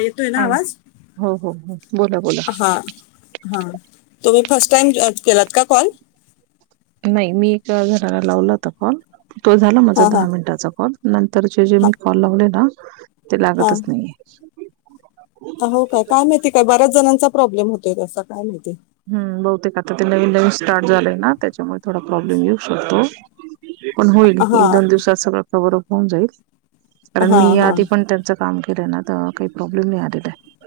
येतोय ना हा आवाज हो हो हो बोला बोला हा हा तुम्ही फर्स्ट टाइम केलात का कॉल चारजराला लावला होता फोन तो झाला माझा हा हा दहा मिनिटाचा कॉल नंतरचे जे हा मी कॉल लावले ना ह ते हा लागतच नाहीये हो काय काय माहिती काय बऱ्याच जणांचा प्रॉब्लेम होतेय कसा काय म हम् बहुतेक आता ते नवीन नवीन स्टार्ट झालेय ना त्याच्यामुळे थोडा प्रॉब्लेम येऊ शकतो. पण होईल एक हा दोन दिवसात सगळ कवर बरोबर होऊन जाईल कारण हा मी हा आधी पण त्यांचा काम केलंय ना तर काही प्रॉब्लेम नाही आलेलं आहे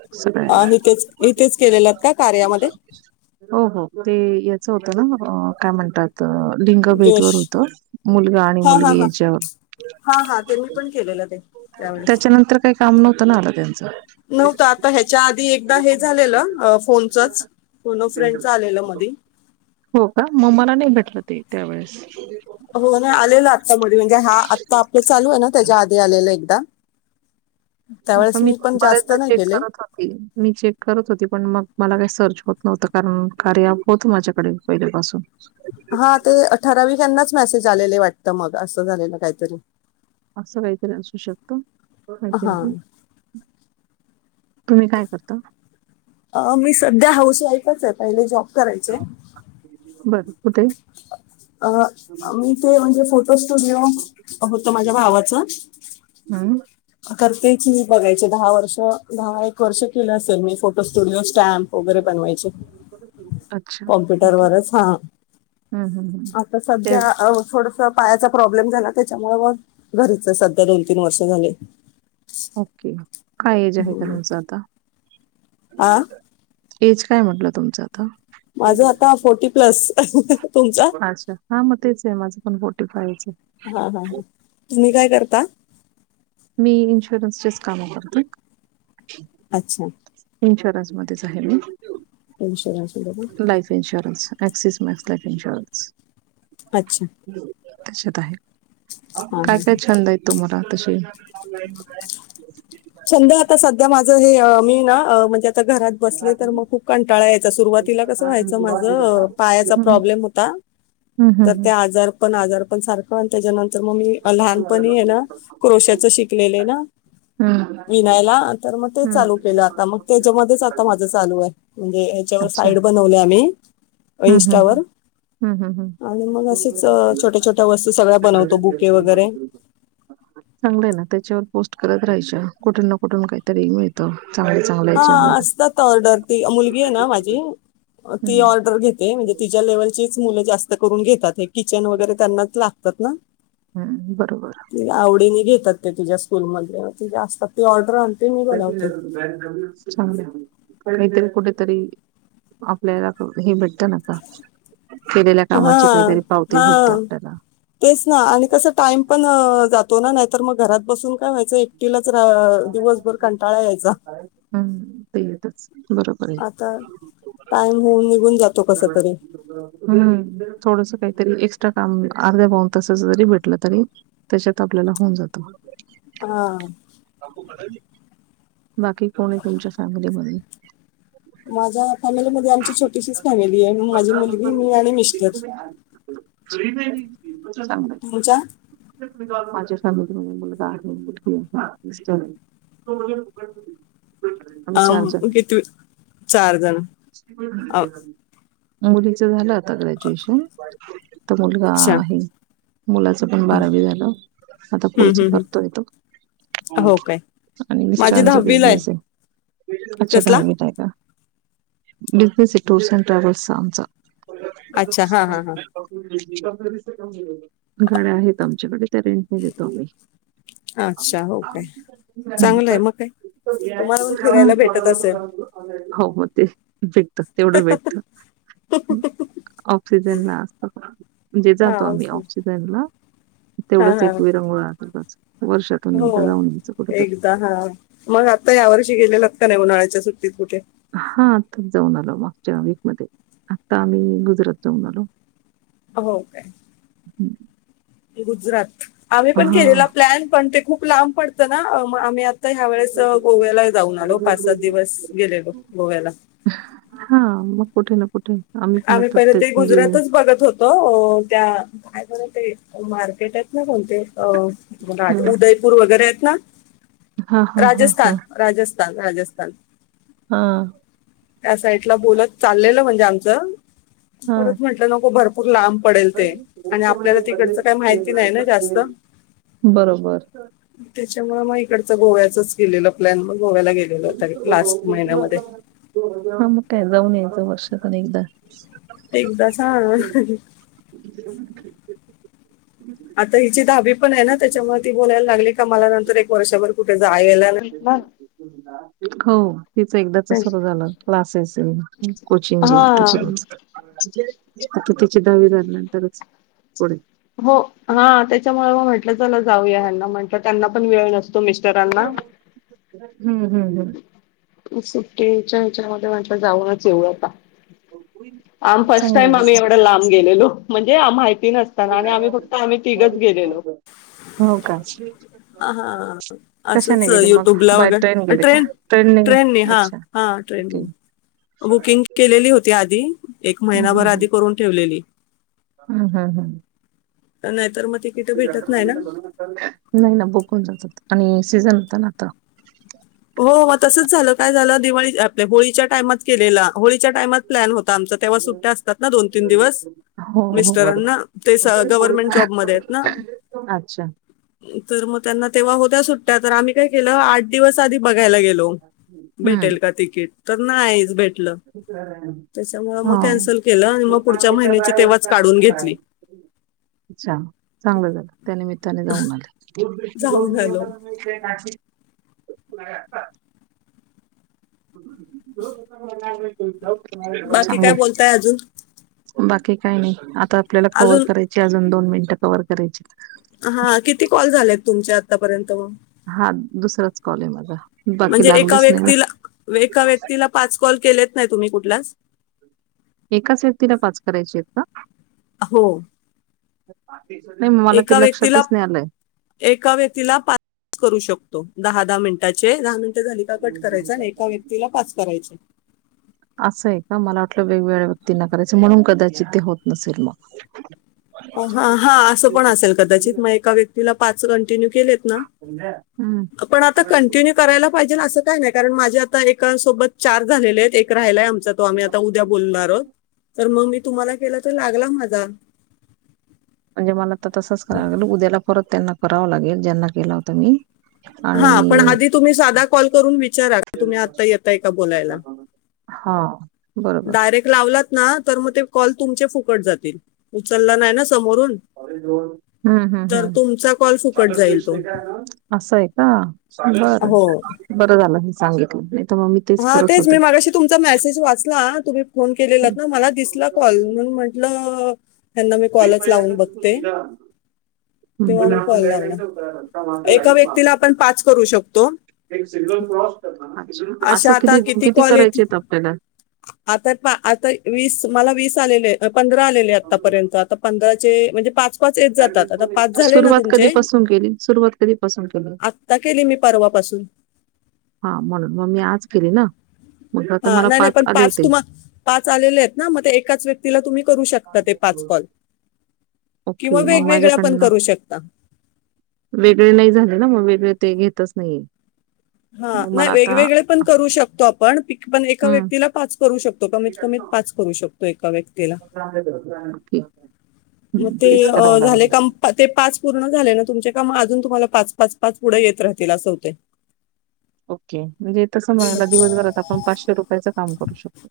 अ सगळ्यांना इथेच इथेच केलेलंत का कार्यामध्ये हो हो ते याच होतं ना काय म्हणतात लिंगभेद जोश वर होत मुलगा आणि हा हा मुलगी हा याच्यावर हा हा ते मी पण केलेलं ते त्यावेळेस त्याच्यानंतर काही काम नव्हतं ना आला त्यांचं नव्हतं आता ह्याच्या आधी एकदा हे झालेलं फोनचंच फोन फ्रेंडचं आलेलं मध्ये हो का मला नही भेटलं ते त्यावेेळेस हो नाही आलेलं आत्तामध्ये म्हणजे हा आत्ता आपलं चालू आहे ना त्याच्या आधी आलेला एकदा हो का त्यावेळेस मी पण जास्त बऱ्याचदा नाही चेक केले करत होती मी चेक करत होती पण मग मला काय सर्च होत नव्हत. नव्हतं कारण कार्या होत माझ्याकडे पहिलेपासून हा ते अठरानिकांनाच मेसेज आलेले वाटत मग असं झालेलं काहीतरी असं काहीतरी असू शकत हो हांज हा नाही तुम्ही काय करता अ मी सध्या हाऊस वाईफच आहे पहिले जॉब करायचे होते अ मी ते म्हणजे फोटो स्टुडिओ होत माझ्या भावाचं हम्म तेच मी बघायचे दहा वर्ष द एक वर्ष केलं असेल मी फो फ स्टुडिओ स्टॅम्प वगैरे बनवायचे अच्छा ओके कॉम्प्युटरवरच हा हम्म हम्म हम्म आता ते सध्या अ थोडस पायाचा प्रॉब्लेम झाला त्याच्यामुळे म घरीच सध्या दोन तीन वर्ष झाले. ओके काय जे आहे का हम्म. तुमचा आता हा चांगलीस एज काय म्हटलं तुमचं आता? माझं आता फोर्टी प्लस ह अच्छा हा मग तेच आहे माझं पण फोर्टी फायच हा हा हा आहे तुम्ही काय करता मी इन्शुरन्सचेच कामं करतेो अच्छा इन्शुरन्स च आहे म विष life insurance Axis Max life insurance अच्छा तच्यात आहे हा हा हा कायट छंद आहेय तु मरा त छंद आता सध्या माझं मी ना म्हणे आता घरात बसले तर मग खूप कंटाळा यायचा हम्म सुरुवातीला कसं व्हायचं माझ पायाचा प्रॉब्लेम होता हम्म तर हम्म त्या आजार पण आजार सारखंते जन तर मम्मी लहानपणी आहे ना क्रोशाच शिकलेलं ना हम्म मग ते ल के हम्म. आता मग त्याच्या आता मा चालू आहे म्हणजेच्या साईट हम्म ह् ह् आणि मग असेच अ, छोट्या छोट्या वस्तू सगळ्या बनवतो बुके वगैरे चांगलं ना त्याच्यावर पो करत राहाच्या कुठून ना कुठून काहीतरी मिळतं चांगलं चांगलं हा याच्यावर असतात ऑर्डर ती मुलगी आहे ना माझी ती हम्म ऑर्डर घेत म्हणजे तिच्या लेवलचीच [unintelligible] ते करून घेतात किचन वगैरे त्यांनाच पतना हम्म बरोबर घेतात ते त्या स्कूल म असतात ती ऑर्डर मी क ज बनवते ग [inaudible] चांगत कुठेतरी आपल्याला हे भेट हा काहीतरी पावती हा भेटते आपल्याला तेच ना आणि कस टाइम पण जात ना नाही तर मग घरात बसून काय व्हायचं एकटिलच दिवसभर कंटाळा यायचा हम्म ते येतच बरोबर आहे. आता टाईम होऊन निघून जातो कसा तरी थोड काहीतरी एक्स्ट्रा काम अर्ध्या बान तसा जरी भेटलं तरी त्याच्यात आपल्याला होऊन जात हा बाकी कोण आहे तुमच्या फॅमिलीमध्ये माझा, फॅमिलीमध्ये आमची छोटीशीच फॅमिली आहे माझी मुलगी मी आणि मिस्टर चांगलं तुमच्या माझ्या मुलगा आहे मिस्टर येत अ किती चार जण आ, [unintelligible] मुलीच झालं आता ग्रॅज्युएशन त मुलगा अच्छा आहे मुलाच पण हम्म, बारावी झालं आता पुढच हम्म, हम्म. करतोय तो हो काय आणि माझी मिस्टरांचा दहावीला आहे बिजनेस आहे अच्छा कसला दहावीत का बिझनेस आहे टूर्स अँड ट्रॅव्हल्सचा आमचा [unintelligible] अच्छा हा हा हा कमजोरी कमजोर हो गाड्या आहेत आमच्याकडे त्या रेंटने देतो अच्छा हो काय चांगलं आहे मग काय तुम्हाला पण फिरायला भेटत असेल आम्ही ते ज तेवढ भेटत ऑक्सिजनला असतण जे हा जातो आम्ही ओके ऑक्सिजनला हा तेवढंच हा एक विरंगोळ राहतो वर्षातून एकदा हो जाऊन घ्यायचं कुठेतरी एकदा हा मग आता यावर्षी गेलेलात नाही उन्हा्याच्या सुट्टीत कठे हा आताच जाऊन आलो मागच्या वीकमध्येध्ये. आता आम्ही गुजरात जाऊन आलो. हो काय? हम्म. गुजरात. आम्ही पण केलेला प्लॅन पण ते खूप लांब पडत ना मग आम्ही आता ह्या वेळेस गोव्याला जाऊन आलो. पाच सात दिवस गेलेलो गोव्याला. हा [unintelligible] पण आम्ही आता पहिले ते म्हणजे गुजरातच बघत होतो त्या काय बरं ते मार्केट आहेत ना कोणते? अ उदयपूर वगैरे. ना. हा हा हा हा राजस्थान राजस स्थान, राजस्थान. हा. त्या साईड ला बोलत चाललेलं म्हणजे आमचं. हा परत म्हटलं नको भर पूर लांब पडेल ते आणि आपल्याला तिकडचं काय माहिती नाही ना जास्त बरोबर. त्याच्यामुळे मग इकडचं गोव्याचच के लेलं. प्लॅन मग गोव्याला गेलेलो, तरी लास्ट महिन्यामध्ये. हा मग काय जाऊन यायचं वर्षातूण एकदा. एकदाचा. आता हिची दहावी पण हाय ना त्याच्यामुळे, ती बोलायला लागली का मला नंतर एक वर्षभर कुठे जायला नाही मग हो तिच एकदाच सुरू झालं क्लासेस ये, कोचिंग ये हे हा सगळं. आता तिची दहावी झाल्यानंतरच. पुढे. हो हा त्याच्यामुळे म म्हंटलं जाऊया हेना म्हणल त्यांना पण वेळ नसतो मिस्टरांना. हं, हं, हं. सुट्टीच्या हेच्या मध्ये म्हटलं जाऊनच येऊ आता. आम फर्स्ट टाईम चांगलंच. आम्ही एवढा लांब गेलेलो. म्हणजे माहिती. काल आणि फक्त आम्हीं तिघच गेलेलो, हो का? हा हा, कशाने असच गेले मग? युट्युब ला बाय वेग आणि गेले का? ट्रेन गे ट्रेनने हा, अच्छा हा ओके. ट्रेनने बुकिंग केलेली होती आधी. आधी. एक हं, महिनाभर हं, आधी हं. करून ठेवलेली. हं, हं, हं. तर नाहीतर मग. तिकीट भेटत ना नाही ना बकून जातात आणि. सिजन होता ना आता. हो हो तसच झालं काय झालं दिवाळी आपल्या होळीच्या टाइमात केलेला. होळीच्या टाइमात प्लन होता आमचा तेंव्हा सुट्ट्या असतात ना दोन तीन दिवस हो, हो बरोबर. मिस्टरांना ते गव्हर्मेंट जॉबमध्ये अच्छा. केलं आठ दिवस आधी. बघायला गेलो भेटेल का तिकीट. तर नाही भेट. हा कॅन्सल केलं आणि मग पुढच्या महिन्याची तेव्हाच काढून घेतली आच्छा चांगलं झालं त्यानिमित्ताने जाऊन आलात. जाऊन आलो जी हो बाकी काय बोलताय अजून बाकी काही नाही आपल्याला कवर अजून करायची अजून दोन मिनट कवर करायची हा किती कॉल झालेत तुमचे आतापर्यंत हा दुसराच कॉल आहे माझा. बाकी म्हणजे एका लागलेच नाही ना व्यक्तीला एका व्यक्तीला पाच कॉल केले नाही तुम्ही कुठला एकाच व्यक्तीला पाच करायचे आहेत का हो नाही मला एका ते व्यक्तीला लक्षातच नाही आलंय एका व्यक्तीला पा करू शकतो दहा दहा मिनिटाचे दहा मिन झाली का कट करायच आणि एका व्यक्तीला पाच करायचे असं आहे का मला वाटलं वेगवेगळ्या व्यक्तींना करायच म्हणून कदाचित ते होत नसेल मग हा असं पण असेल कदाचित मग एका व्यक्तीला पाच कंटिन्यू केलेत ना हम्म पण कंन्टीनुए करायला पाहिजे ना का नाही कारण माझे आता एका सोबत चार झालेले आहेत एक राहिलाय आम् आ उद्या बोलणार आो तर मग तुम्हाला केलं तर लागला माझा म्हणजे मला आता तसच कराय लागल उद्याला परत त्यांना करावं लागेल ज्यांना केला होतं मी हा पण आणि आधी तुम्ही साधा कॉल करून विचारा तुम्ही आता यताय का बोलायला हा बरोबर डायरेक्ट लावलात तर मग ते कॉल तुम फुक जात उच नाही समोरून ् तर तुमचा कॉल फुकट जाईल तो असं आहे ह हो बरं बरं झालं हे सांग हां हा तेच मी मागाशी तुमचा मेसेज वाचला तुम्ही फोन केलेला हं, हं. ना मला दिसला कॉल म्हणून म्हंटलं सधा तेव्हा मग कॉल लावला हडल एका राट व्यक्तीला आपण पाच करू शकतो एक सिग्नल क्रॉस कर अशा आता किती कॉल ये आपल्याला? आता आता वीस मला वीस आलेले पंधरा आलेले आतापर्यंत. आता पंधरा ते म्हणजे पाच पाच येत जातात. आता पाच झाले ना सुरुवात तुमचे? कधीपासून केली? सुरुवात कधीपासून केली? आत्ता केले मी परवापासून. हा म्हणून. मग मी आज केली ना. मग आता हा. मला नाही नाही.. पण आले पाच होते. तुम्हा पाच आलेलेत ना. मग ते एकाच व्यक्तीला तुम्ही करू शकता ते पाच कॉल ओके. किंवा म वेगवेगळ्या पण माझ्याकडन. करू शकता वेगळे नाही झाले ना. मग वेगळे ते घेतच नाही. हा. नाही.. वेगवेगळे पण करू शकतो. आपण पण आपण एका हम्म. व्यक्तीला पाच करू शकतो. कमीत कमीत पाच करू शकतो. एका व्यक्तीला. ओके. म हम्म ते तेच करावं झाले लागेल. का.. ते पाच पूर्ण झाले ना तुमचे? का म अजून तुम्हाला पाच पाच पाच पुढ येत राहतील अस होतय. ओके. म्हणजे तस म्हणायला. दिवसभरात आपण पाचशे रुपयाच काम करू शकतो.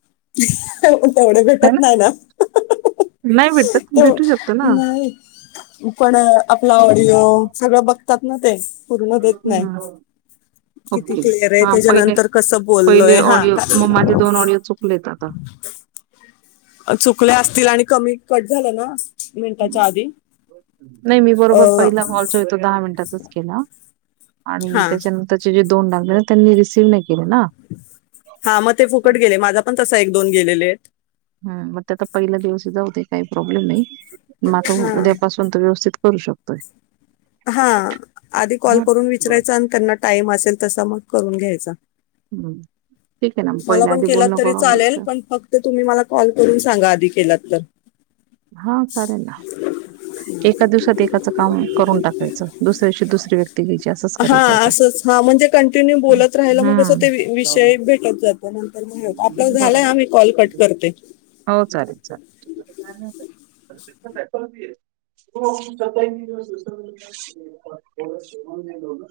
तेवढे हे भेटत ना. नाही नाही भेटत तेव- शकतो ना. नाही. पण आपला ऑडिओ सगळं बघतात ना ते. पूर्ण देत नाही. हं. किती ओके.. क्लिअर आहे हा पहिले त्याच्यानंतर कसं पहिले बोललोय हा ऑडिओ. का- म माझे दोन ऑडिओ चुकले. काका. चुकल्या असतील आणि कमी कट झालेल नाही. मी बरोबर अं, पहिला कॉल जो तो पहिल्या दहा मिनिटाचाच केला. आणि हा त्याच्यानंतरचे जे तोन लावल तरी रिसीव्ह नाही. केले ना. हा म ते फुकट गेले. माझा पण तसा एक दोन गेलेले येत. हा. म त्याका पहिला दिवसच जाऊ दे. काही प्रॉब्लेम नाही. म आता हा उद्यापासून तर व्यवस्थित करू शकतोय. हा. आधी कॉल हां. करून विचरायच. आणि त्यांना टाइम असेल तस म करून घ्यायचा. हम्म. मला पण केलात तरी चालेल. घ्यायचं. पण फक्त तुम्ही मला कॉल करून सांगा आधी केलात तर, हा चालेल ना. एका दिवसात एकाचं काम करून टाकायचं. दुस ते शुद्ध [unintelligible] हा. असंच हा म्हणजे कंटिन्यू बोलत राहिलं मग असं ते हम्म. विषय भेटत जात. आपलं झालंय ह, बरोबर मी कॉल कट करते. व [inaudible]